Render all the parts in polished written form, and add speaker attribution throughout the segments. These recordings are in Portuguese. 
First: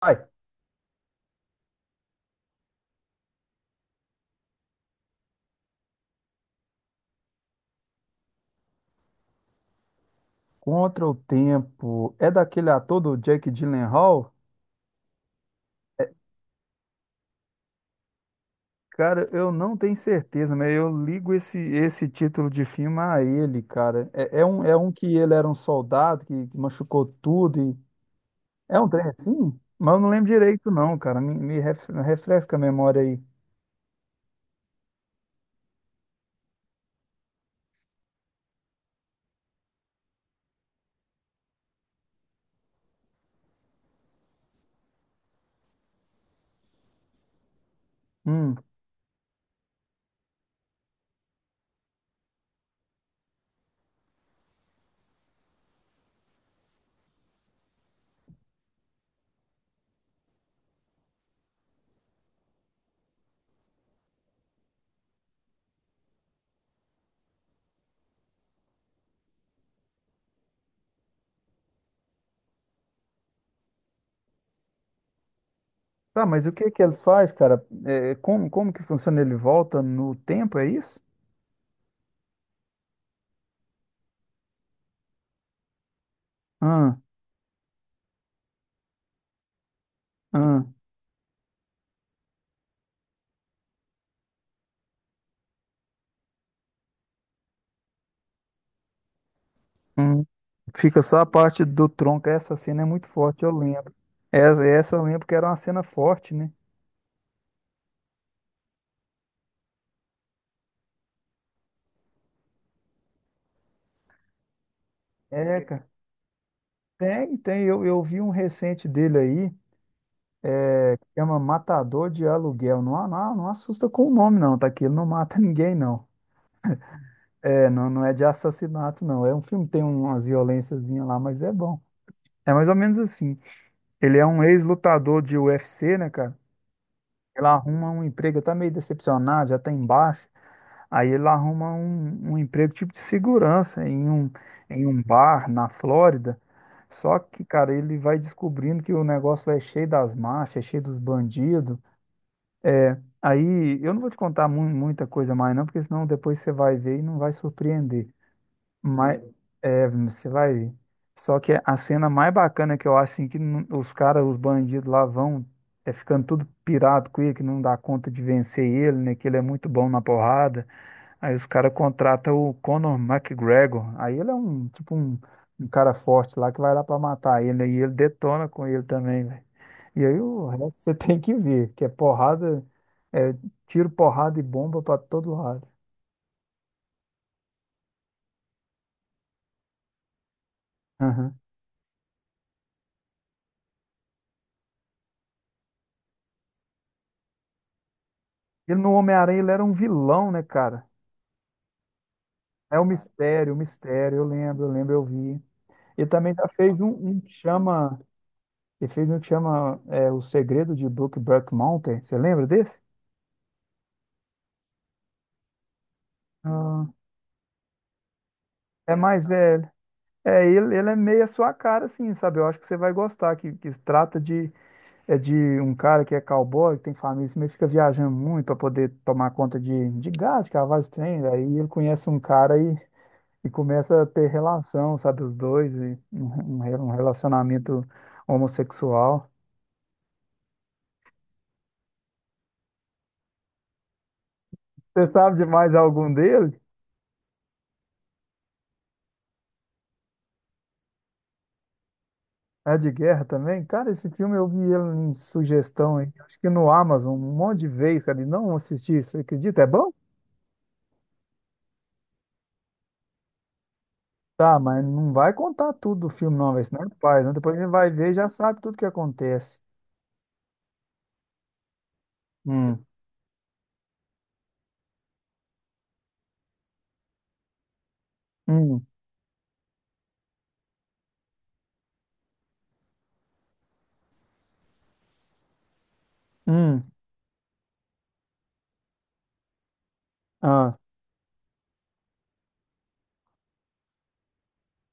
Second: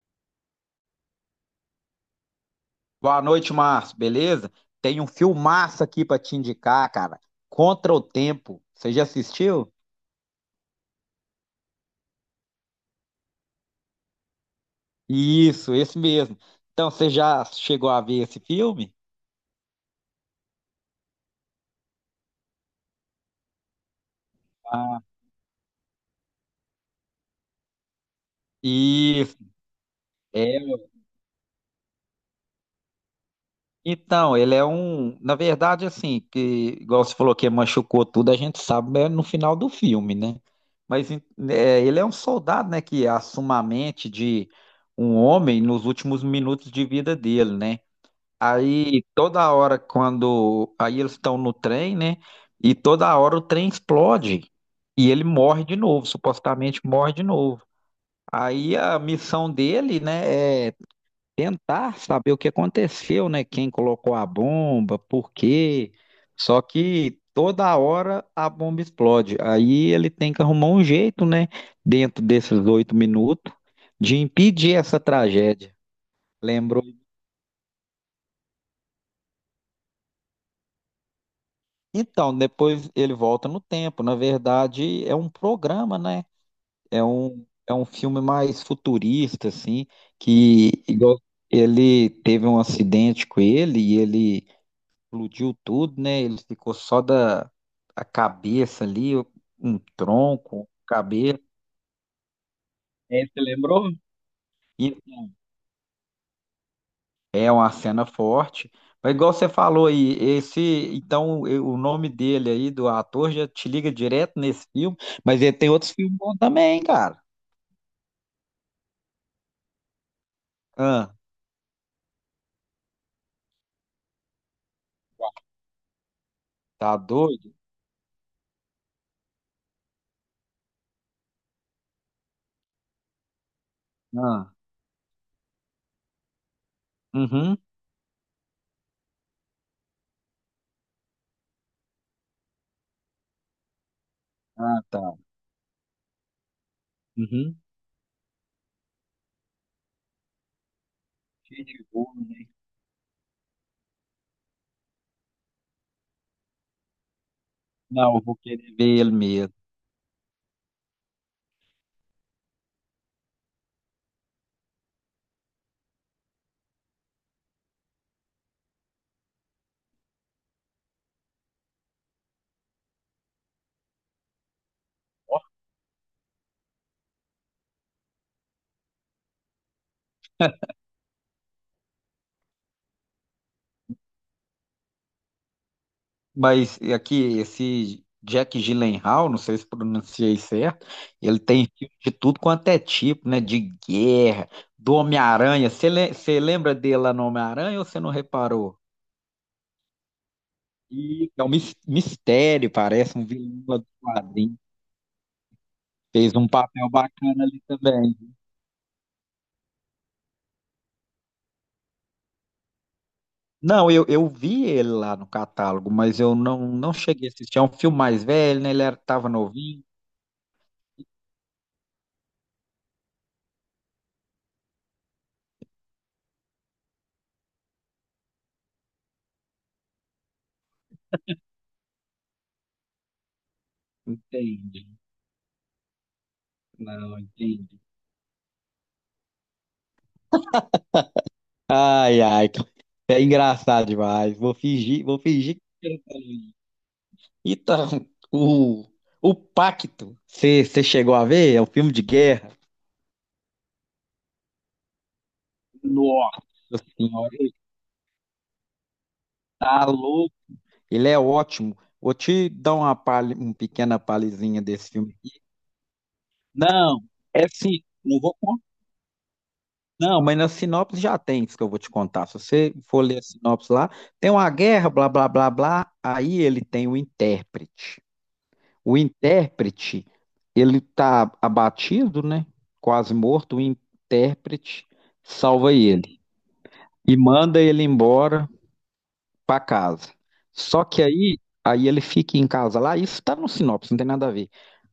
Speaker 1: Ai,
Speaker 2: Boa noite, Márcio. Beleza? Tem um filmaço aqui pra te indicar, cara. Contra o Tempo. Você já assistiu?
Speaker 1: Contra o Tempo é daquele ator do Jake Gyllenhaal?
Speaker 2: Isso, esse mesmo. Então, você já chegou a ver esse filme?
Speaker 1: Cara, eu não tenho certeza, mas eu ligo esse título de filme a ele, cara. É um
Speaker 2: Ah,
Speaker 1: que ele era um soldado que machucou tudo e... É um trem
Speaker 2: isso.
Speaker 1: assim? Mas eu não lembro
Speaker 2: É.
Speaker 1: direito não, cara. Refresca a memória aí.
Speaker 2: Então, ele é um. Na verdade, assim, que, igual você falou que machucou tudo, a gente sabe é no final do filme, né? Mas em- é, ele é um soldado, né, que assume a mente de um homem nos últimos minutos de vida dele, né?
Speaker 1: Hum.
Speaker 2: Aí toda hora quando aí eles estão no trem, né? E toda hora o trem explode e ele morre de novo, supostamente morre de novo. Aí a missão dele, né, é tentar saber o que aconteceu, né? Quem colocou a bomba, por quê? Só que toda hora a bomba explode. Aí ele tem que arrumar um jeito, né, dentro desses 8 minutos, de impedir essa tragédia.
Speaker 1: Tá, mas o que que
Speaker 2: Lembrou.
Speaker 1: ele faz, cara? É, como que funciona? Ele volta no tempo, é isso?
Speaker 2: Então, depois ele volta no tempo. Na verdade, é um programa, né?
Speaker 1: Ah,
Speaker 2: É um filme mais futurista, assim,
Speaker 1: ah.
Speaker 2: que igual, ele teve um acidente com ele e ele explodiu tudo, né? Ele ficou só da a cabeça ali, um
Speaker 1: Hum.
Speaker 2: tronco,
Speaker 1: Fica só a
Speaker 2: cabeça.
Speaker 1: parte do tronco. Essa cena é muito
Speaker 2: É, você
Speaker 1: forte, eu
Speaker 2: lembrou?
Speaker 1: lembro. Essa eu lembro que era uma cena forte, né?
Speaker 2: É uma cena forte. Mas igual você falou aí, esse, o nome dele aí do ator já te liga direto nesse filme, mas ele
Speaker 1: É,
Speaker 2: tem
Speaker 1: cara.
Speaker 2: outros filmes bons também, cara.
Speaker 1: Tem, tem. Eu vi um recente dele aí,
Speaker 2: Ah,
Speaker 1: chama Matador de Aluguel. Não, assusta com o nome, não, tá? Que ele não mata ninguém, não.
Speaker 2: tá doido?
Speaker 1: É, não, não é de assassinato, não. É um filme que tem umas violênciazinhas lá, mas é bom. É mais ou menos assim. Ele é um
Speaker 2: Ah,
Speaker 1: ex-lutador de UFC, né, cara? Ele
Speaker 2: uhum.
Speaker 1: arruma um emprego, tá meio decepcionado, já tá embaixo. Aí ele arruma um emprego tipo de segurança
Speaker 2: Ah,
Speaker 1: em
Speaker 2: tá.
Speaker 1: um bar na Flórida. Só que,
Speaker 2: Uhum.
Speaker 1: cara, ele vai descobrindo que o negócio lá é cheio das máfias, é cheio dos
Speaker 2: Cheio
Speaker 1: bandidos.
Speaker 2: de gol, né?
Speaker 1: Aí eu não vou te contar muita coisa mais, não, porque senão depois você vai ver e não vai surpreender.
Speaker 2: Não, eu vou querer ver ele
Speaker 1: Mas
Speaker 2: mesmo.
Speaker 1: é, você vai ver. Só que a cena mais bacana que eu acho assim, que não- os caras, os bandidos lá vão é ficando tudo pirado com ele, que não dá conta de vencer ele, né? Que ele é muito bom na porrada. Aí os caras contratam o Conor McGregor. Aí ele é um, tipo, um cara forte lá que vai lá pra matar ele. E ele detona com ele também, velho. E aí o resto você tem que ver, que é porrada, é tiro, porrada e bomba pra todo lado.
Speaker 2: Mas aqui, esse Jack Gyllenhaal, não sei se pronunciei certo,
Speaker 1: Aham.
Speaker 2: ele tem filme de tudo quanto é tipo, né? De guerra, do Homem-Aranha. Você lembra dele lá no Homem-Aranha ou você não reparou?
Speaker 1: Ele no Homem-Aranha, ele era um vilão, né, cara?
Speaker 2: E é um mistério,
Speaker 1: É
Speaker 2: parece, um
Speaker 1: o
Speaker 2: vilão lá do
Speaker 1: mistério, eu
Speaker 2: quadrinho.
Speaker 1: lembro, eu lembro, eu vi. Ele também
Speaker 2: Fez um
Speaker 1: já fez
Speaker 2: papel
Speaker 1: um que
Speaker 2: bacana ali
Speaker 1: chama,
Speaker 2: também.
Speaker 1: ele fez um que chama é, O Segredo de Brookback Mountain, você lembra desse?
Speaker 2: Não, eu vi ele lá no catálogo, mas eu não,
Speaker 1: Ah,
Speaker 2: não cheguei a assistir. É um filme mais velho, né? Ele
Speaker 1: é
Speaker 2: era,
Speaker 1: mais
Speaker 2: tava
Speaker 1: velho.
Speaker 2: novinho.
Speaker 1: É, ele é meio a sua cara, assim, sabe? Eu acho que você vai gostar, que se trata de, é de um cara que é cowboy, que tem família, assim, mas fica viajando muito para poder tomar conta de gado, de cavalo, esse trem. Aí ele conhece um cara e começa a ter
Speaker 2: Entendi.
Speaker 1: relação, sabe? Os dois, e um, um
Speaker 2: Não, entendi.
Speaker 1: relacionamento homossexual.
Speaker 2: Ai, ai, é engraçado demais.
Speaker 1: Você
Speaker 2: Vou
Speaker 1: sabe de
Speaker 2: fingir
Speaker 1: mais
Speaker 2: que eu não
Speaker 1: algum
Speaker 2: falei.
Speaker 1: dele?
Speaker 2: Então, o, o Pacto, você chegou a ver? É um filme de guerra.
Speaker 1: É de guerra também? Cara, esse filme eu vi ele em sugestão, aí, acho
Speaker 2: Nossa
Speaker 1: que no Amazon,
Speaker 2: senhora,
Speaker 1: um
Speaker 2: ele
Speaker 1: monte de vezes, cara, e não assisti, você acredita? É
Speaker 2: tá
Speaker 1: bom?
Speaker 2: louco. Ele é ótimo. Vou te dar uma, palha, uma pequena
Speaker 1: Tá,
Speaker 2: palhinha
Speaker 1: mas
Speaker 2: desse
Speaker 1: não
Speaker 2: filme.
Speaker 1: vai contar tudo do filme, não, velho. Senão é
Speaker 2: Não,
Speaker 1: pai, né?
Speaker 2: é
Speaker 1: Depois a gente
Speaker 2: sim,
Speaker 1: vai ver e
Speaker 2: não
Speaker 1: já
Speaker 2: vou
Speaker 1: sabe
Speaker 2: contar.
Speaker 1: tudo que acontece.
Speaker 2: Não, mas na sinopse já tem isso que eu vou te contar. Se você
Speaker 1: Hum,
Speaker 2: for ler a sinopse lá, tem uma guerra, blá, blá, blá, blá. Aí ele tem o intérprete.
Speaker 1: hum,
Speaker 2: O intérprete, ele tá abatido, né? Quase morto. O intérprete salva ele
Speaker 1: hum,
Speaker 2: e manda ele embora para casa.
Speaker 1: ah,
Speaker 2: Só que aí, aí ele fica em casa lá, isso tá no sinopse, não tem nada a ver.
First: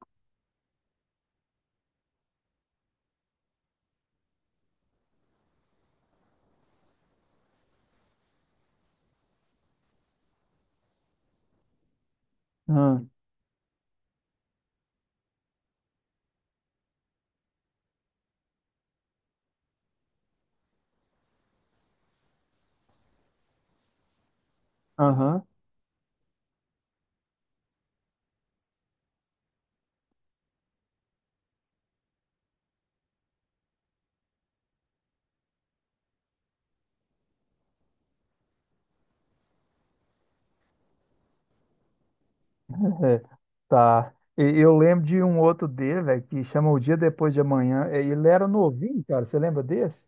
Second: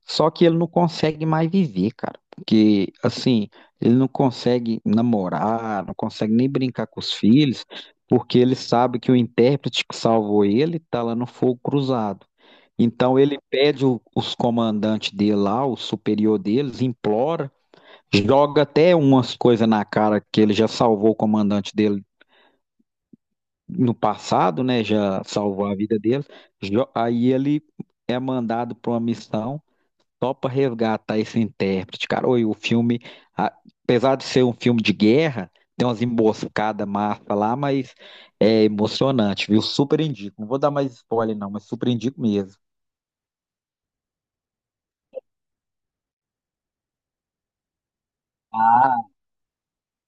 Speaker 2: Só que ele não consegue mais viver, cara. Porque, assim, ele não consegue namorar, não consegue nem brincar com os filhos, porque ele sabe que o intérprete que salvou ele tá lá no fogo cruzado.
Speaker 1: ah,
Speaker 2: Então ele pede os comandantes dele lá, o superior deles, implora, joga até umas coisas na cara que ele já salvou o comandante dele no passado, né, já
Speaker 1: aham,
Speaker 2: salvou a vida deles. Aí ele é mandado para uma missão só para resgatar esse intérprete, cara. Oi, o filme, a- apesar de ser um filme de guerra, tem umas emboscadas massa lá, mas é emocionante, viu? Super indico. Não vou dar mais spoiler não, mas super indico mesmo.
Speaker 1: é, tá. E eu lembro de um outro dele, velho, que chama O Dia Depois de Amanhã. É, ele era novinho,
Speaker 2: Ah,
Speaker 1: cara. Você lembra desse?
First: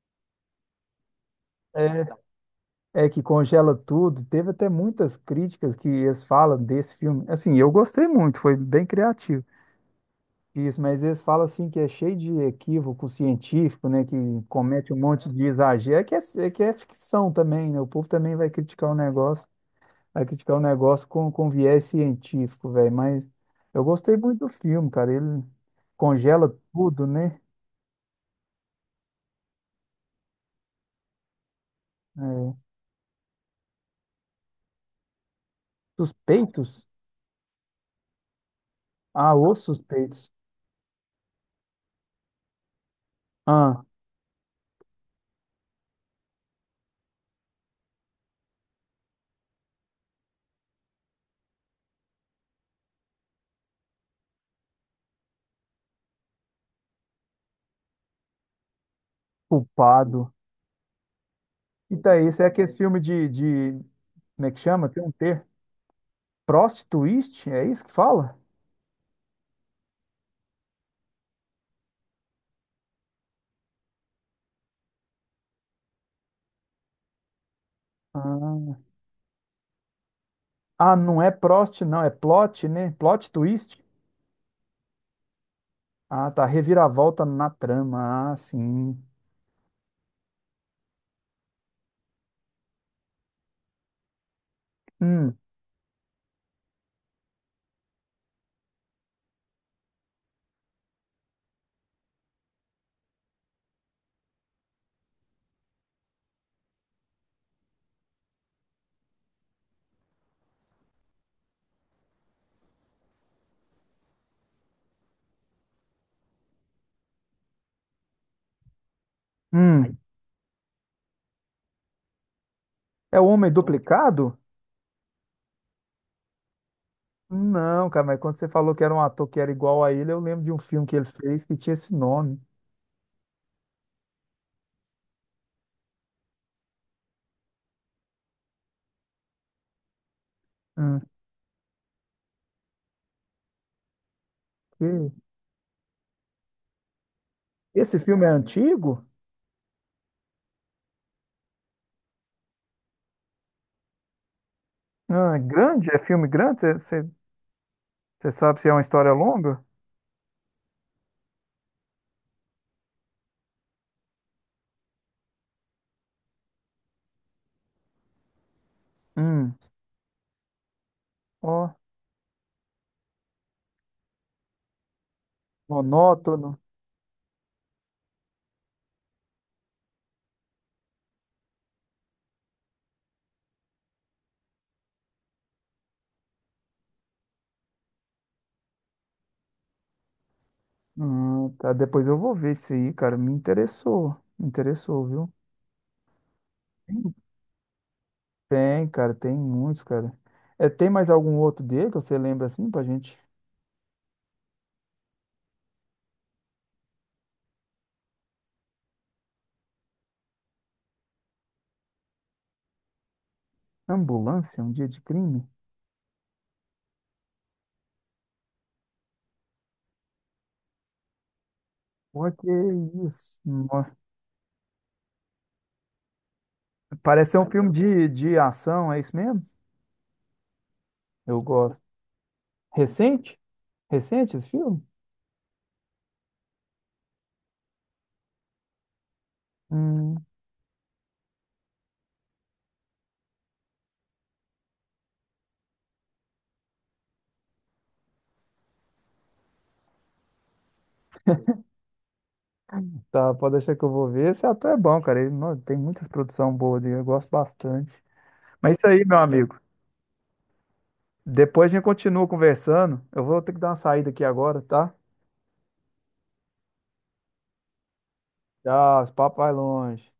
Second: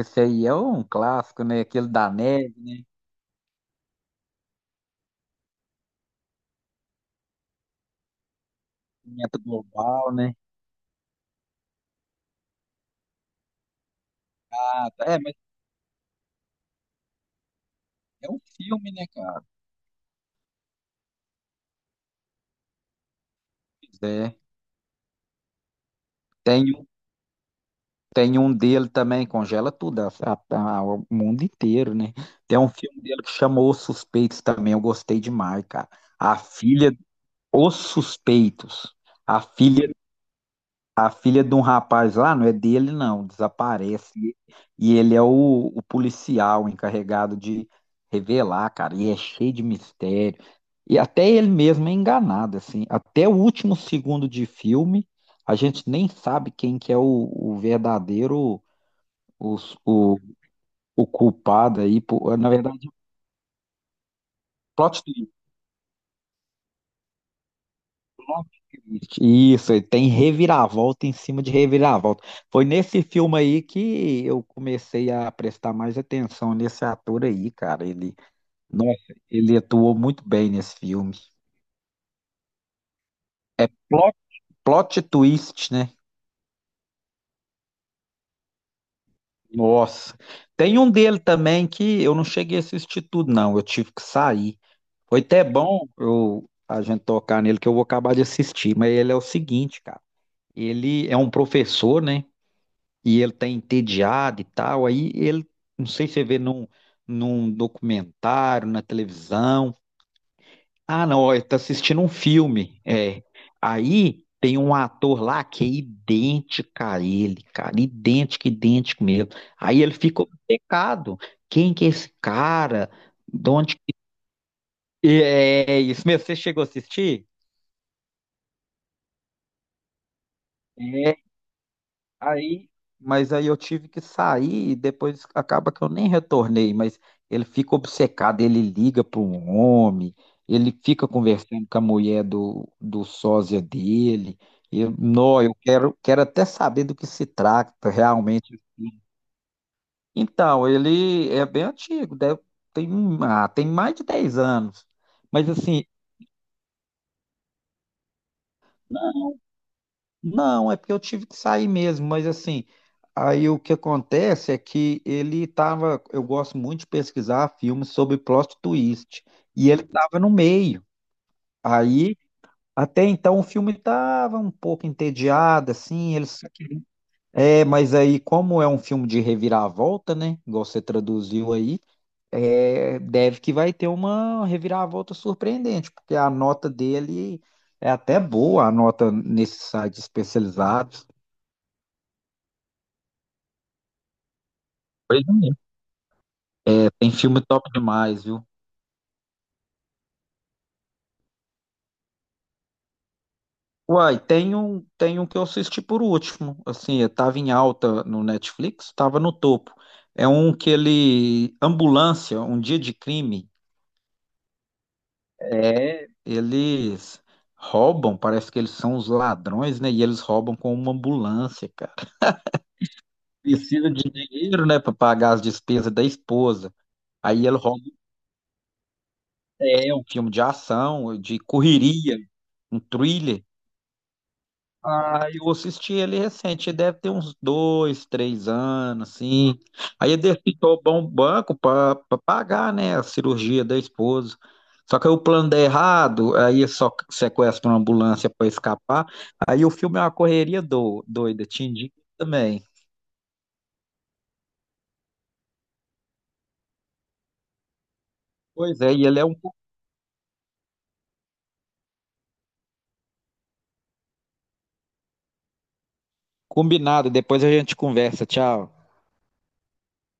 Speaker 2: esse aí é um clássico, né? Aquele da neve, né?
Speaker 1: É, é que congela tudo. Teve até muitas críticas que eles falam desse filme. Assim, eu gostei muito, foi bem
Speaker 2: Aquecimento
Speaker 1: criativo.
Speaker 2: global, né?
Speaker 1: Isso, mas eles falam assim que é cheio de equívoco científico, né? Que
Speaker 2: Ah,
Speaker 1: comete um
Speaker 2: tá. É,
Speaker 1: monte
Speaker 2: mas
Speaker 1: de exagero. É que é ficção também, né? O povo
Speaker 2: é
Speaker 1: também
Speaker 2: um
Speaker 1: vai criticar
Speaker 2: filme,
Speaker 1: o
Speaker 2: né, cara?
Speaker 1: negócio, vai criticar o negócio com viés científico, velho. Mas eu
Speaker 2: Pois
Speaker 1: gostei
Speaker 2: é.
Speaker 1: muito do filme, cara. Ele congela
Speaker 2: Tem
Speaker 1: tudo, né?
Speaker 2: Tem um dele também, congela tudo, o mundo inteiro, né?
Speaker 1: É,
Speaker 2: Tem um filme dele que chamou Os Suspeitos também, eu gostei demais, cara. A
Speaker 1: Suspeitos?
Speaker 2: filha, Os Suspeitos.
Speaker 1: Ah,
Speaker 2: A
Speaker 1: os
Speaker 2: filha,
Speaker 1: suspeitos.
Speaker 2: a filha de um rapaz lá, não é dele não,
Speaker 1: Ah,
Speaker 2: desaparece. E ele é o policial encarregado de revelar, cara. E é cheio de mistério. E até ele mesmo é enganado, assim. Até o último segundo de filme, a gente nem sabe quem que é o verdadeiro o, o,
Speaker 1: culpado.
Speaker 2: o culpado
Speaker 1: E
Speaker 2: aí,
Speaker 1: tá aí,
Speaker 2: por
Speaker 1: esse é
Speaker 2: na
Speaker 1: aquele
Speaker 2: verdade,
Speaker 1: filme de. Como é que chama? Tem
Speaker 2: plot
Speaker 1: um
Speaker 2: twist.
Speaker 1: ter. Prostituiste? É isso que fala?
Speaker 2: Isso, ele tem reviravolta em cima de reviravolta. Foi nesse filme aí que eu comecei a prestar mais atenção nesse ator aí, cara. Ele,
Speaker 1: Ah,
Speaker 2: nossa, ele atuou muito bem nesse
Speaker 1: Ah,
Speaker 2: filme.
Speaker 1: não é Prost, não, é plot, né? Plot
Speaker 2: É
Speaker 1: twist?
Speaker 2: plot, plot twist, né?
Speaker 1: Ah, tá. Reviravolta na trama. Ah, sim.
Speaker 2: Nossa. Tem um dele também que eu não cheguei a assistir tudo, não. Eu tive que sair. Foi
Speaker 1: Hum,
Speaker 2: até bom eu, a gente tocar nele, que eu vou acabar de assistir. Mas ele é o seguinte, cara. Ele é um professor, né? E ele tá entediado e tal. Aí ele, não sei se você vê num, num documentário, na televisão. Ah, não, ele tá assistindo um filme. É. Aí tem um ator lá que é idêntico a ele, cara. Idêntico, idêntico mesmo. Aí ele
Speaker 1: hum.
Speaker 2: fica obcecado. Quem que é esse cara?
Speaker 1: É o
Speaker 2: De
Speaker 1: Homem
Speaker 2: onde que...
Speaker 1: Duplicado?
Speaker 2: É, isso mesmo. Você chegou a assistir?
Speaker 1: Não, cara, mas quando você falou que era um ator que era igual a ele, eu lembro de um filme que ele fez que tinha esse nome.
Speaker 2: Aí, mas aí eu tive que sair e depois acaba que eu nem retornei, mas ele fica obcecado, ele liga para um homem, ele
Speaker 1: Hum,
Speaker 2: fica conversando com a mulher do sósia dele. Eu,
Speaker 1: que-
Speaker 2: não, eu quero, quero até saber do que se trata
Speaker 1: Esse filme é
Speaker 2: realmente.
Speaker 1: antigo?
Speaker 2: Então, ele é bem antigo, deve, tem, ah, tem mais de 10 anos.
Speaker 1: Ah, é
Speaker 2: Mas assim,
Speaker 1: grande? É filme grande? Você sabe se é uma história longa?
Speaker 2: não, é porque eu tive que sair mesmo, mas assim, aí o que acontece é que ele tava, eu gosto muito de pesquisar filmes sobre plot twist,
Speaker 1: Hum,
Speaker 2: e ele tava no meio.
Speaker 1: ó,
Speaker 2: Aí, até então o filme tava um pouco entediado, assim, ele
Speaker 1: monótono.
Speaker 2: é, mas aí como é um filme de reviravolta, né, igual você traduziu aí, é, deve que vai ter uma reviravolta surpreendente, porque a nota dele é até boa, a nota nesses sites especializados.
Speaker 1: Tá, depois eu vou ver isso aí, cara. Me interessou. Me interessou,
Speaker 2: Pois
Speaker 1: viu?
Speaker 2: é. Tem filme top demais, viu?
Speaker 1: Tem, cara, tem muitos, cara. É, tem mais algum outro dele que você lembra assim pra gente?
Speaker 2: Uai, tem um que eu assisti por último. Assim, eu tava em alta no Netflix, tava no topo. É um que ele. Ambulância, um dia de crime.
Speaker 1: Ambulância, um dia de crime?
Speaker 2: É, eles roubam, parece que eles são os ladrões, né? E eles roubam com uma ambulância, cara.
Speaker 1: Pô, que isso? Nó-
Speaker 2: Precisa de dinheiro, né, pra pagar as despesas da esposa.
Speaker 1: parece ser
Speaker 2: Aí
Speaker 1: um
Speaker 2: ele
Speaker 1: filme
Speaker 2: rouba.
Speaker 1: de ação, é isso mesmo?
Speaker 2: É um filme de ação, de
Speaker 1: Eu gosto.
Speaker 2: correria, um
Speaker 1: Recente?
Speaker 2: thriller.
Speaker 1: Recente esse filme?
Speaker 2: Ah, eu assisti ele recente, deve ter uns dois, três anos, assim. Aí ele
Speaker 1: Hum,
Speaker 2: depositou bom banco para pagar, né, a cirurgia da esposa. Só que aí o plano dá errado, aí é só sequestra uma ambulância para escapar. Aí o filme é uma correria do, doida, te indico também.
Speaker 1: tá, pode deixar que eu vou ver. Esse ator é bom, cara. Ele, nó, tem muitas produções boas dele, eu gosto bastante. Mas é
Speaker 2: Pois
Speaker 1: isso
Speaker 2: é,
Speaker 1: aí,
Speaker 2: e
Speaker 1: meu
Speaker 2: ele é um
Speaker 1: amigo. Depois a gente continua conversando. Eu vou ter que dar uma saída aqui agora, tá?
Speaker 2: combinado. Depois a gente conversa. Tchau.
Speaker 1: Tchau, esse papo vai longe.